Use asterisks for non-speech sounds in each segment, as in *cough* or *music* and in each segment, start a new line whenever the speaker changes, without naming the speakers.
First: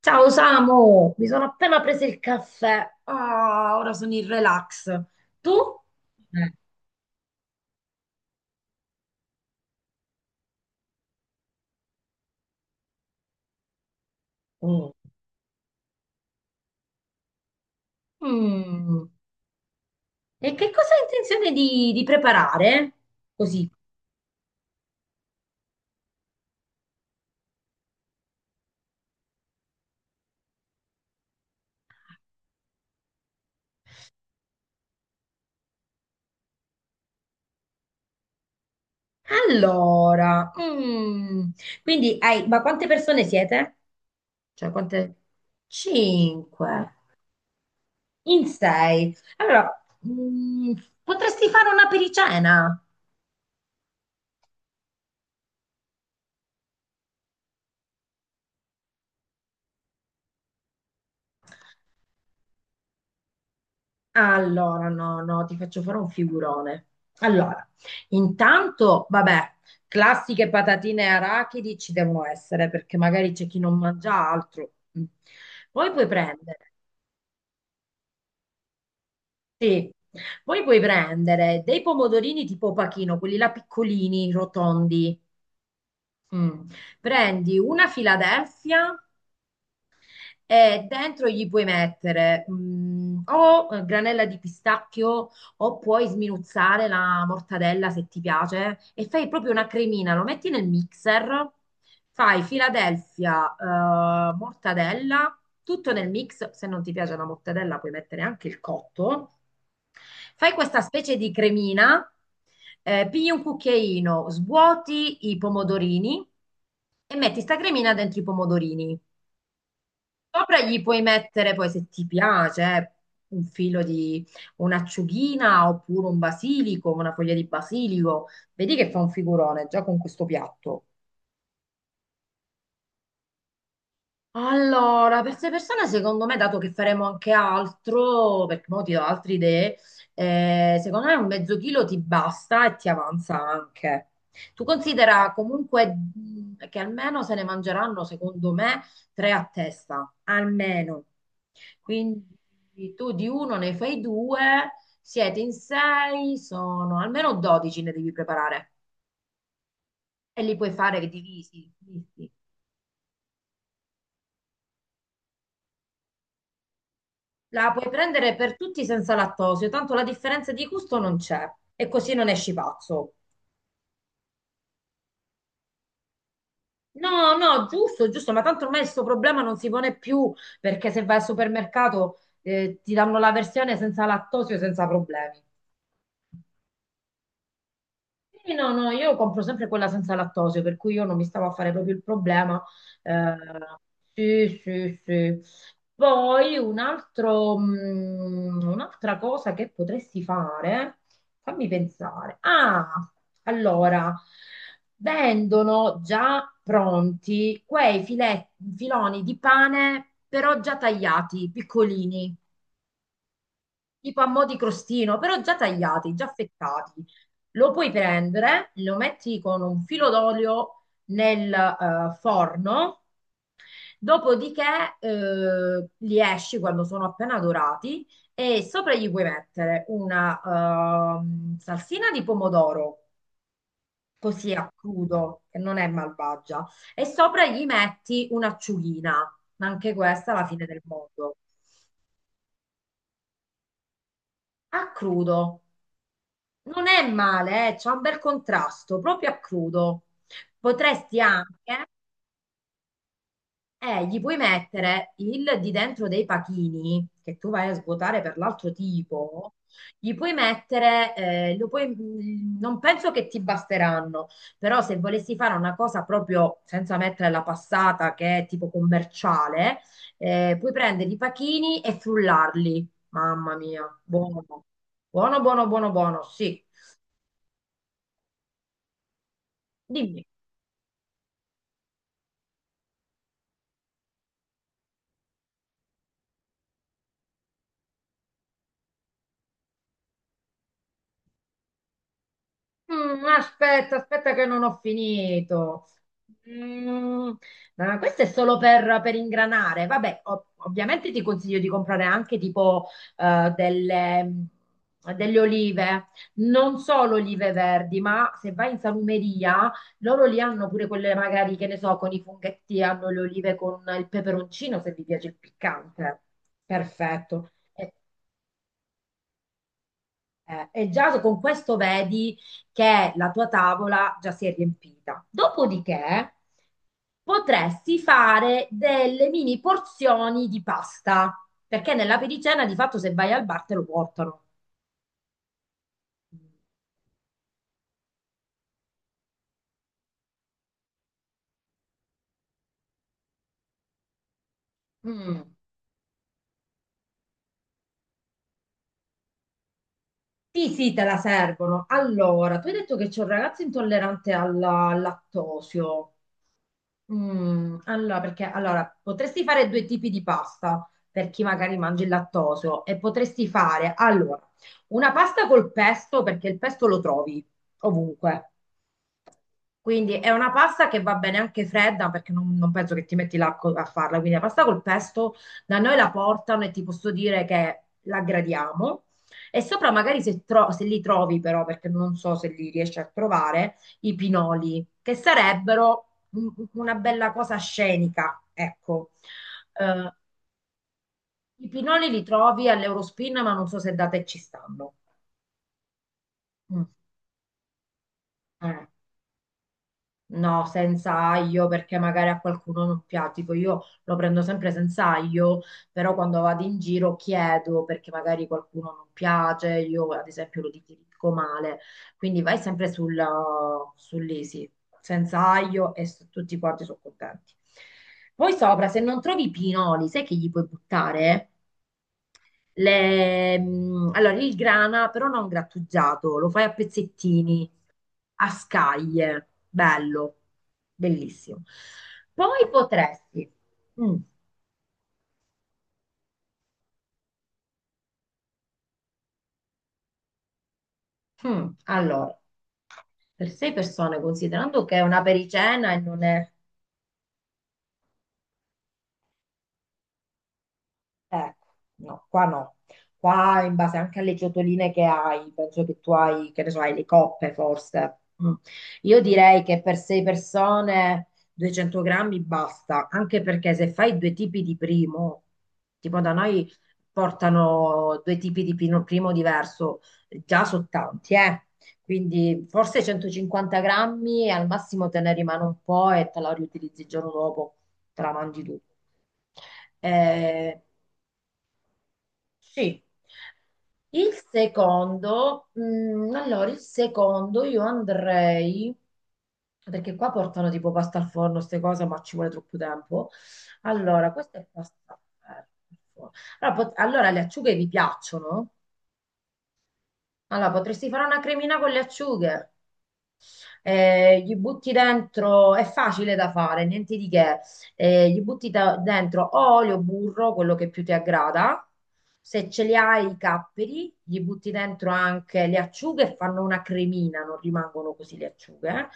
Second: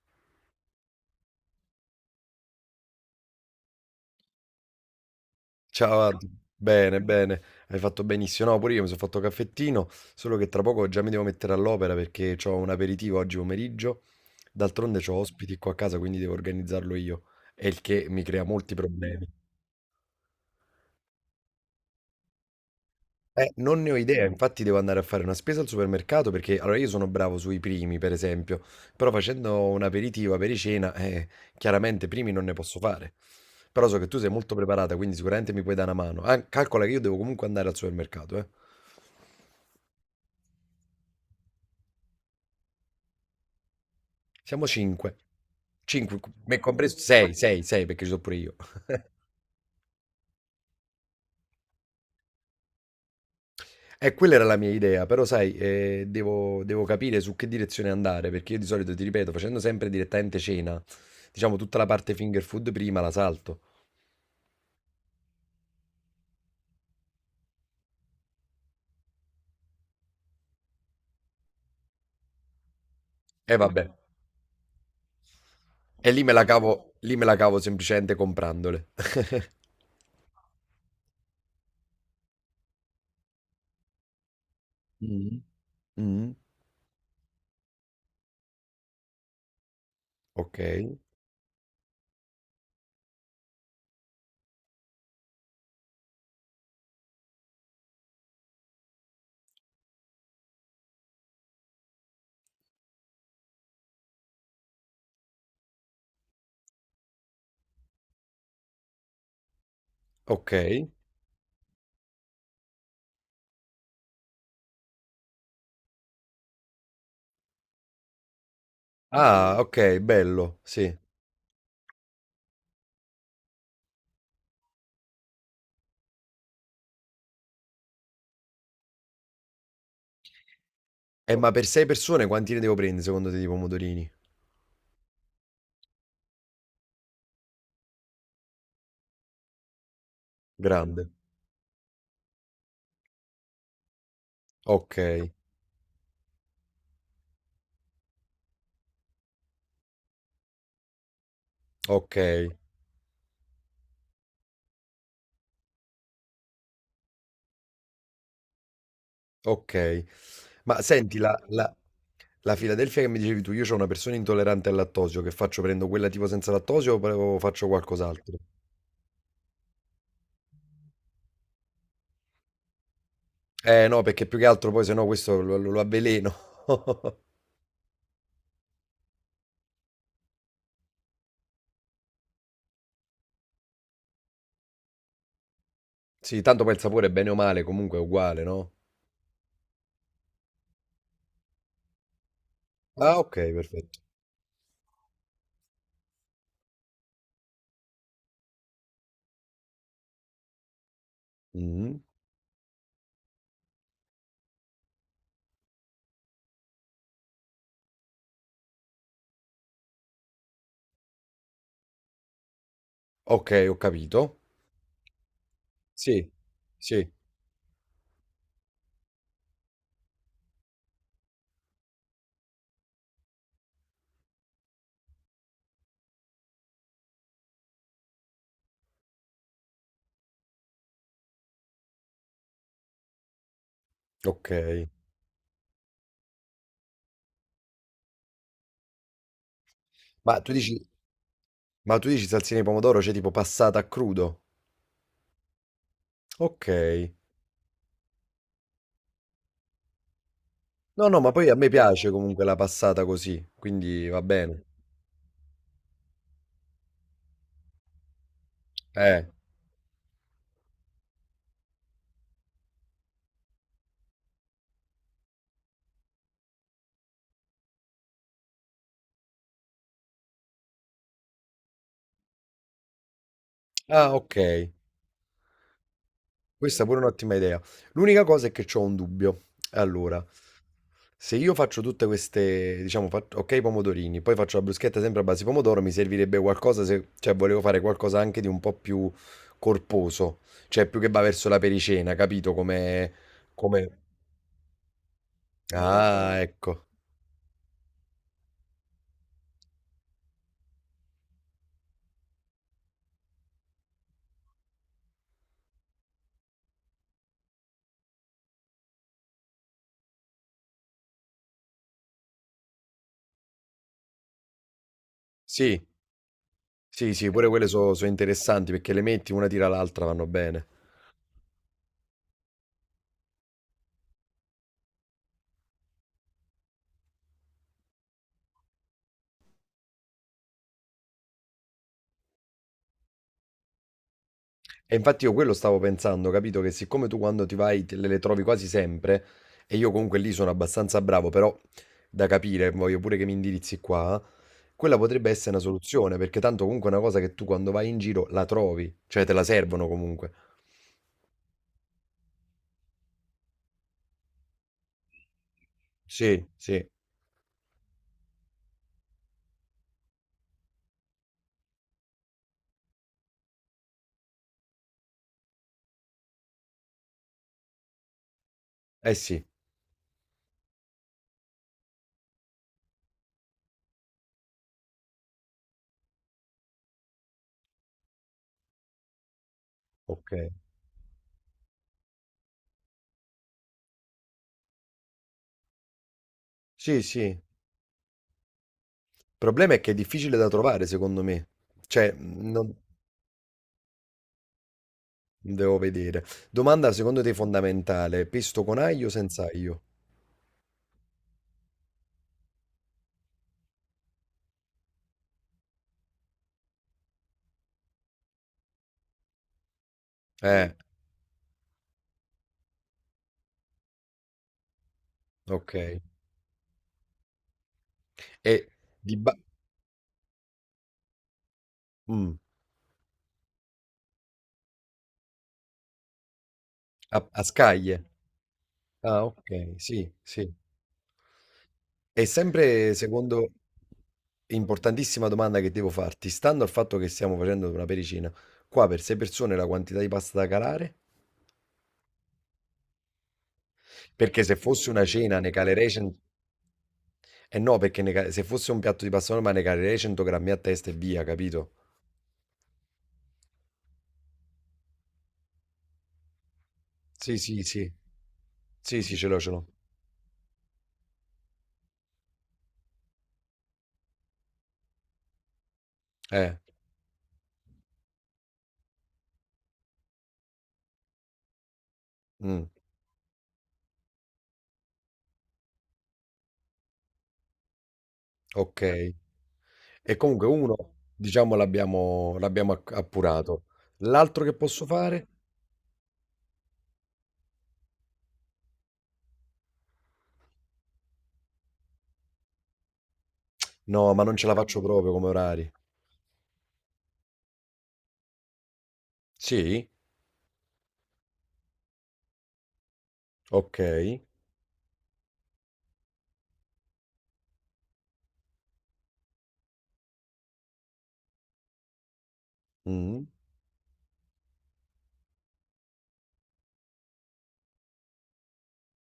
Ciao Samu, mi sono appena preso il caffè. Ah, ora sono in relax. Tu?
Ciao, Adu.
Eh,
Bene, bene, hai fatto benissimo. No, pure io mi sono fatto caffettino, solo che tra poco già mi devo mettere all'opera perché ho un aperitivo oggi pomeriggio.
oh.
D'altronde ho ospiti qua a casa, quindi devo organizzarlo io, e il che mi crea molti
Mm.
problemi.
E che cosa hai intenzione di preparare? Così.
Non ne ho idea, infatti devo andare a fare una spesa al supermercato perché allora io sono bravo sui primi, per esempio, però facendo un aperitivo, apericena, chiaramente primi non ne posso fare. Però so che tu sei molto preparata, quindi sicuramente mi puoi dare una mano. Ah, calcola che io devo comunque andare al supermercato, eh.
Allora, mm. Quindi hai, ma quante persone siete?
Siamo
Cioè, quante?
cinque. Cinque, me
Cinque.
compreso, sei, sei, sei, perché ci sono pure
In
io.
sei. Allora, mm, potresti fare una pericena?
E quella era la mia idea, però sai, devo capire su che direzione andare, perché io di solito, ti ripeto, facendo sempre direttamente cena, diciamo tutta la parte finger food prima la salto.
Allora, no, no, ti faccio fare un figurone. Allora, intanto, vabbè, classiche patatine e arachidi ci devono essere perché magari c'è
E
chi non
vabbè,
mangia altro. Mm. Poi puoi
e lì me la
prendere,
cavo, lì me la cavo semplicemente comprandole. *laughs*
sì, poi puoi prendere dei pomodorini tipo pachino, quelli là piccolini, rotondi.
Mm. Mm,
Mm. Prendi una Philadelphia.
ok,
E dentro gli puoi mettere mm, o granella di pistacchio o puoi sminuzzare la mortadella se ti piace e fai proprio una cremina, lo metti nel mixer, fai Philadelphia, mortadella, tutto nel mix. Se non ti piace la mortadella puoi mettere anche il cotto, fai
ok.
questa specie di cremina, pigli un cucchiaino, svuoti i pomodorini e metti sta cremina dentro i pomodorini.
Ah, ok, bello,
Sopra gli
sì.
puoi mettere poi, se ti piace, un filo di un'acciughina oppure un basilico, una foglia di basilico. Vedi che fa un figurone già con questo piatto.
E ma per sei persone quanti ne devo prendere secondo te di pomodorini?
Allora, per queste persone, secondo me, dato che faremo anche altro, perché mo ti do altre idee, secondo
Grande.
me un mezzo chilo ti basta e ti avanza anche. Tu
Ok,
considera comunque che almeno se ne mangeranno, secondo me, tre a testa, almeno.
ok.
Quindi tu di uno ne fai due, siete in sei, sono almeno 12 ne devi preparare,
Okay.
e li puoi
Ma
fare
senti la
divisi.
la
divisi.
la Philadelphia che mi dicevi tu, io c'ho una persona intollerante al lattosio, che faccio? Prendo quella tipo senza lattosio o faccio
La puoi
qualcos'altro?
prendere per tutti senza lattosio, tanto la differenza di gusto non c'è e così non esci pazzo.
Eh no, perché più che altro poi se no questo lo avveleno. *laughs*
No, no, giusto, giusto, ma tanto ormai questo problema non si pone più perché se vai al supermercato ti danno la versione senza lattosio, senza problemi.
Sì, tanto poi il sapore bene o male comunque è uguale,
Sì, no,
no?
no, io compro sempre quella senza lattosio, per cui io non mi stavo a fare proprio il problema.
Ah,
Eh,
okay, perfetto.
sì, sì, sì. Poi un altro, un'altra cosa che potresti fare, fammi
Mh-mh.
pensare. Ah, allora, vendono già pronti quei filoni di pane, però già tagliati, piccolini,
Okay, ho
tipo a
capito.
mo' di crostino, però già tagliati, già
Sì,
affettati.
sì,
Lo puoi prendere, lo metti con un filo d'olio nel forno, dopodiché li esci quando sono appena dorati e sopra gli puoi mettere una salsina di pomodoro. Così a
okay.
crudo, che non è malvagia, e sopra gli metti un'acciughina, ma anche questa è
Ma
la
tu
fine del
dici
mondo.
ma tu dici salsina di pomodoro, cioè tipo passata a crudo?
A crudo. Non è
Okay.
male, c'è un bel contrasto, proprio a crudo.
No,
Potresti
no, ma poi a me
anche,
piace comunque la passata così, quindi
gli
va
puoi
bene.
mettere il di dentro dei pachini, che tu vai a svuotare per l'altro
Eh,
tipo, gli puoi mettere, non penso che ti basteranno, però se volessi fare una cosa proprio senza mettere la passata, che è tipo commerciale, puoi prendere i pachini e frullarli. Mamma mia,
ah, ok.
buono, buono, buono, buono, buono, sì.
Questa è pure un'ottima idea. L'unica cosa è che ho un dubbio.
Dimmi.
Allora, se io faccio tutte queste, diciamo, ok, pomodorini, poi faccio la bruschetta sempre a base di pomodoro, mi servirebbe qualcosa se, cioè, volevo fare qualcosa anche di un po' più corposo, cioè più che va verso la pericena, capito? Come,
Mm, aspetta,
come...
aspetta che non ho finito.
Ah, ecco.
Mm, ah, questo è solo per ingranare. Vabbè, ovviamente ti consiglio di comprare anche tipo eh, delle, mm, delle olive, non solo olive verdi, ma se vai in salumeria, loro li hanno pure quelle magari, che ne so, con i funghetti, hanno le olive con il peperoncino, se vi piace il
Sì,
piccante.
sì, sì, pure
Perfetto.
quelle sono interessanti perché le metti una tira l'altra, vanno bene.
E già con questo vedi che la tua tavola già si è riempita. Dopodiché potresti fare delle mini porzioni di pasta, perché nella pericena di fatto se vai al bar te lo portano.
E infatti io quello stavo pensando, capito? Che siccome tu quando ti vai te le trovi quasi sempre, e io comunque lì sono abbastanza bravo, però da capire, voglio pure che mi indirizzi qua, quella potrebbe
Mm.
essere una soluzione, perché tanto comunque è una cosa che tu quando vai in giro la trovi, cioè te la servono comunque.
Sì, sì, te la servono. Allora, tu hai detto che c'è un ragazzo intollerante al lattosio.
Sì, sì,
Mm, allora, perché allora, potresti fare due tipi di pasta per chi magari mangia il lattosio e potresti fare allora una pasta col pesto perché il pesto lo trovi ovunque.
eh sì,
Quindi è una pasta che va bene anche fredda perché non penso che ti metti là a farla. Quindi la pasta col pesto da noi la portano e ti posso dire che la gradiamo. E sopra magari
ok.
se, se li trovi però, perché non so se li riesci a trovare, i pinoli, che sarebbero una
Sì, sì.
bella
Il
cosa scenica, ecco.
problema è che è
Eh,
difficile da trovare, secondo me.
i pinoli
Cioè,
li trovi
non
all'Eurospin, ma non so se da te ci stanno.
devo vedere.
Mm.
Domanda secondo te fondamentale, pesto con
Eh.
aglio o senza aglio?
No, senza aglio perché magari a qualcuno non piace. Tipo io lo prendo sempre senza aglio, però quando vado in giro chiedo perché magari qualcuno non piace, io ad esempio lo
Eh,
dico male. Quindi vai sempre sull'easy, senza
ok.
aglio e tutti quanti sono contenti. Poi
E
sopra, se
di
non
ba-
trovi i pinoli, sai che gli puoi buttare?
Mh,
Allora, il grana, però non grattugiato, lo fai a
a
pezzettini,
scaglie.
a
Ah,
scaglie,
okay, sì,
bello,
sì.
bellissimo.
E
Poi
sempre
potresti,
secondo
mm,
importantissima domanda che devo farti, stando al fatto che stiamo facendo una pericina, qua per 6 persone la quantità di pasta da calare?
allora, per sei persone,
Perché se
considerando
fosse
che è
una
una
cena ne calerei
pericena e
cen
non è...
eh no, perché ne ca se fosse un piatto di pasta normale ne calerei 100 grammi a testa e via,
Ecco,
capito?
no, qua no. Qua in base anche alle ciotoline che hai, penso che tu hai, che ne so, hai le
Sì,
coppe
sì, sì.
forse. Mm.
Sì, sì,
Io
ce l'ho, ce
direi
l'ho.
che per sei persone 200 grammi basta, anche perché se fai due tipi di primo, tipo da
Eh,
noi portano due tipi di primo diverso, già sono tanti, eh.
mh,
Quindi forse 150 grammi e al massimo te ne rimane un po' e te la riutilizzi il giorno dopo, te la mangi tu.
okay. E comunque uno
Eh,
diciamo l'abbiamo acc
sì.
appurato.
Il
L'altro che posso fare?
secondo, allora il secondo io andrei, perché qua portano tipo pasta al forno, queste cose, ma ci vuole troppo tempo.
No, ma
Allora,
non ce la
questa è
faccio
pasta
proprio
al
come orari.
forno. Allora, allora, le acciughe vi piacciono?
Sì?
Allora, potresti fare una cremina con le acciughe,
Ok.
gli butti dentro, è facile da fare, niente di che, gli butti dentro o olio, burro, quello che più ti aggrada, se ce li hai
Mm.
i capperi, gli butti dentro anche le acciughe e fanno una cremina, non rimangono così le acciughe,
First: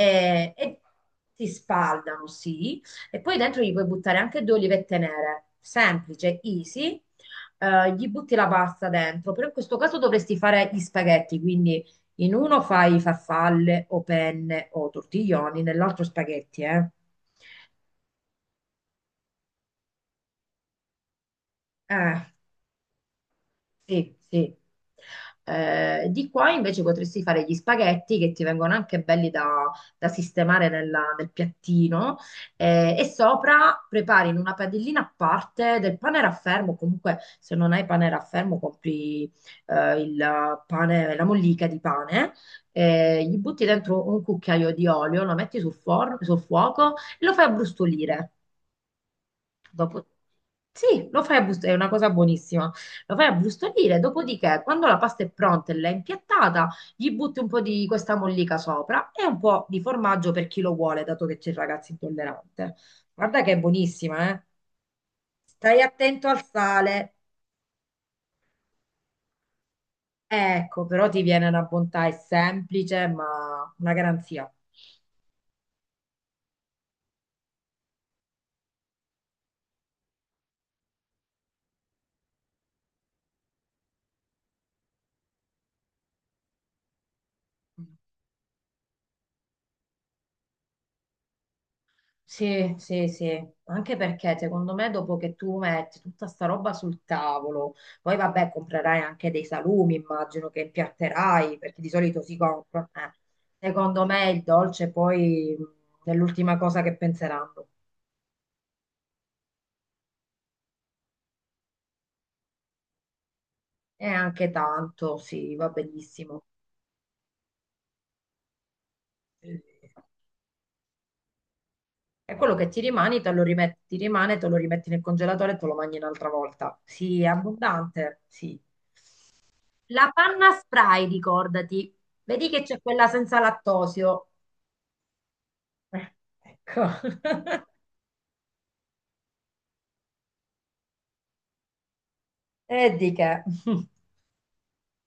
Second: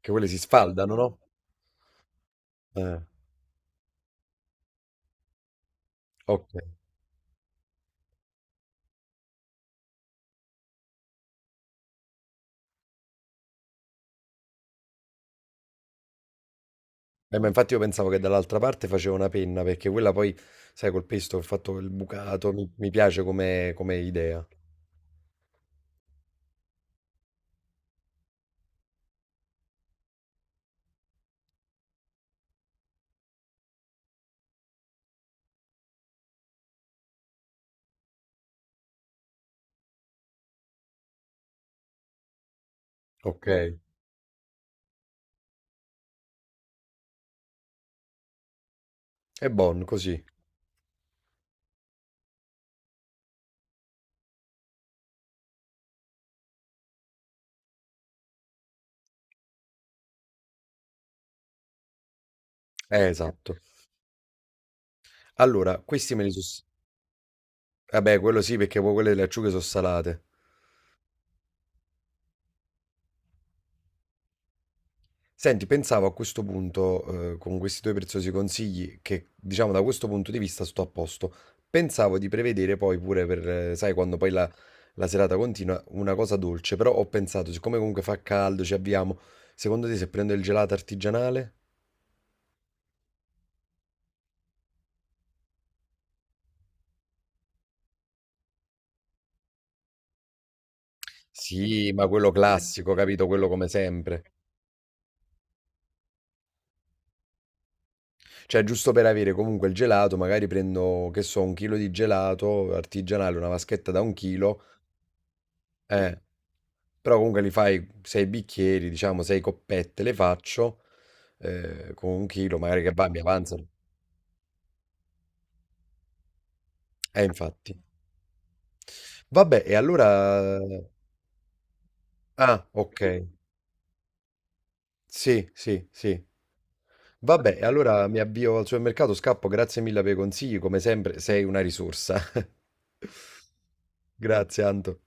Che quelle si
Eh,
sfaldano, no?
e si spaldano, sì,
Eh,
e poi dentro gli puoi buttare anche due olivette nere, semplice,
ok.
easy, gli butti la pasta dentro, però in questo caso dovresti fare gli spaghetti, quindi in uno fai farfalle o penne o tortiglioni, nell'altro spaghetti, eh?
Ma infatti io pensavo che dall'altra parte facevo una penna, perché quella poi, sai, col pesto ho fatto il
Eh.
bucato, mi piace come
Sì,
idea.
sì. Di qua invece potresti fare gli spaghetti che ti vengono anche belli da sistemare nel piattino, e sopra prepari in una padellina a parte del pane raffermo. Comunque se non hai pane raffermo compri il pane, la mollica di pane, gli
Ok.
butti dentro un cucchiaio di olio, lo metti sul, sul fuoco e lo fai abbrustolire.
È buono
Dopo...
così.
Sì, lo fai a brustolire, è una cosa buonissima. Lo fai a brustolire, dopodiché, quando la pasta è pronta e l'hai impiattata, gli butti un po' di questa mollica sopra e un po' di formaggio per chi lo vuole, dato che c'è il ragazzo intollerante. Guarda che è
Esatto.
buonissima, eh?
Allora,
Stai
questi me
attento
li
al
sono.
sale.
Vabbè, quello sì, perché poi quelle delle acciughe sono salate.
Ecco, però ti viene una bontà, è semplice, ma una garanzia.
Senti, pensavo a questo punto, con questi tuoi preziosi consigli, che diciamo da questo punto di vista sto a posto. Pensavo di prevedere poi pure per, sai, quando poi la serata continua, una cosa dolce, però ho pensato, siccome comunque fa caldo, ci abbiamo, secondo te se prendo il gelato artigianale?
Sì, sì, sì, anche perché secondo me dopo che tu metti tutta sta roba sul tavolo, poi vabbè comprerai anche dei salumi, immagino che impiatterai, perché di
Sì, ma
solito
quello
si compra,
classico,
eh.
capito? Quello come
Secondo me
sempre.
il dolce poi è l'ultima cosa che penseranno.
Cioè, giusto per avere comunque il gelato, magari prendo, che so, un chilo di gelato artigianale, una vaschetta da
E
un
anche
chilo.
tanto, sì, va
Eh,
benissimo.
Però comunque li fai 6 bicchieri, diciamo 6
Eh,
coppette le faccio, con un
E quello
chilo
che ti
magari che va, mi
rimane, te lo
avanzano.
rimetti, ti rimane, te lo rimetti nel congelatore e te lo mangi un'altra volta. Sì, è
Infatti.
abbondante, sì.
Vabbè, e
La panna
allora.
spray, ricordati. Vedi che
Ah,
c'è
ok.
quella senza lattosio.
Sì, sì,
Eh,
sì.
ecco.
Vabbè, e
*laughs*
allora mi avvio al supermercato, scappo, grazie mille per i consigli, come sempre sei una risorsa.
E di che? *laughs*
*laughs* Grazie, Anto.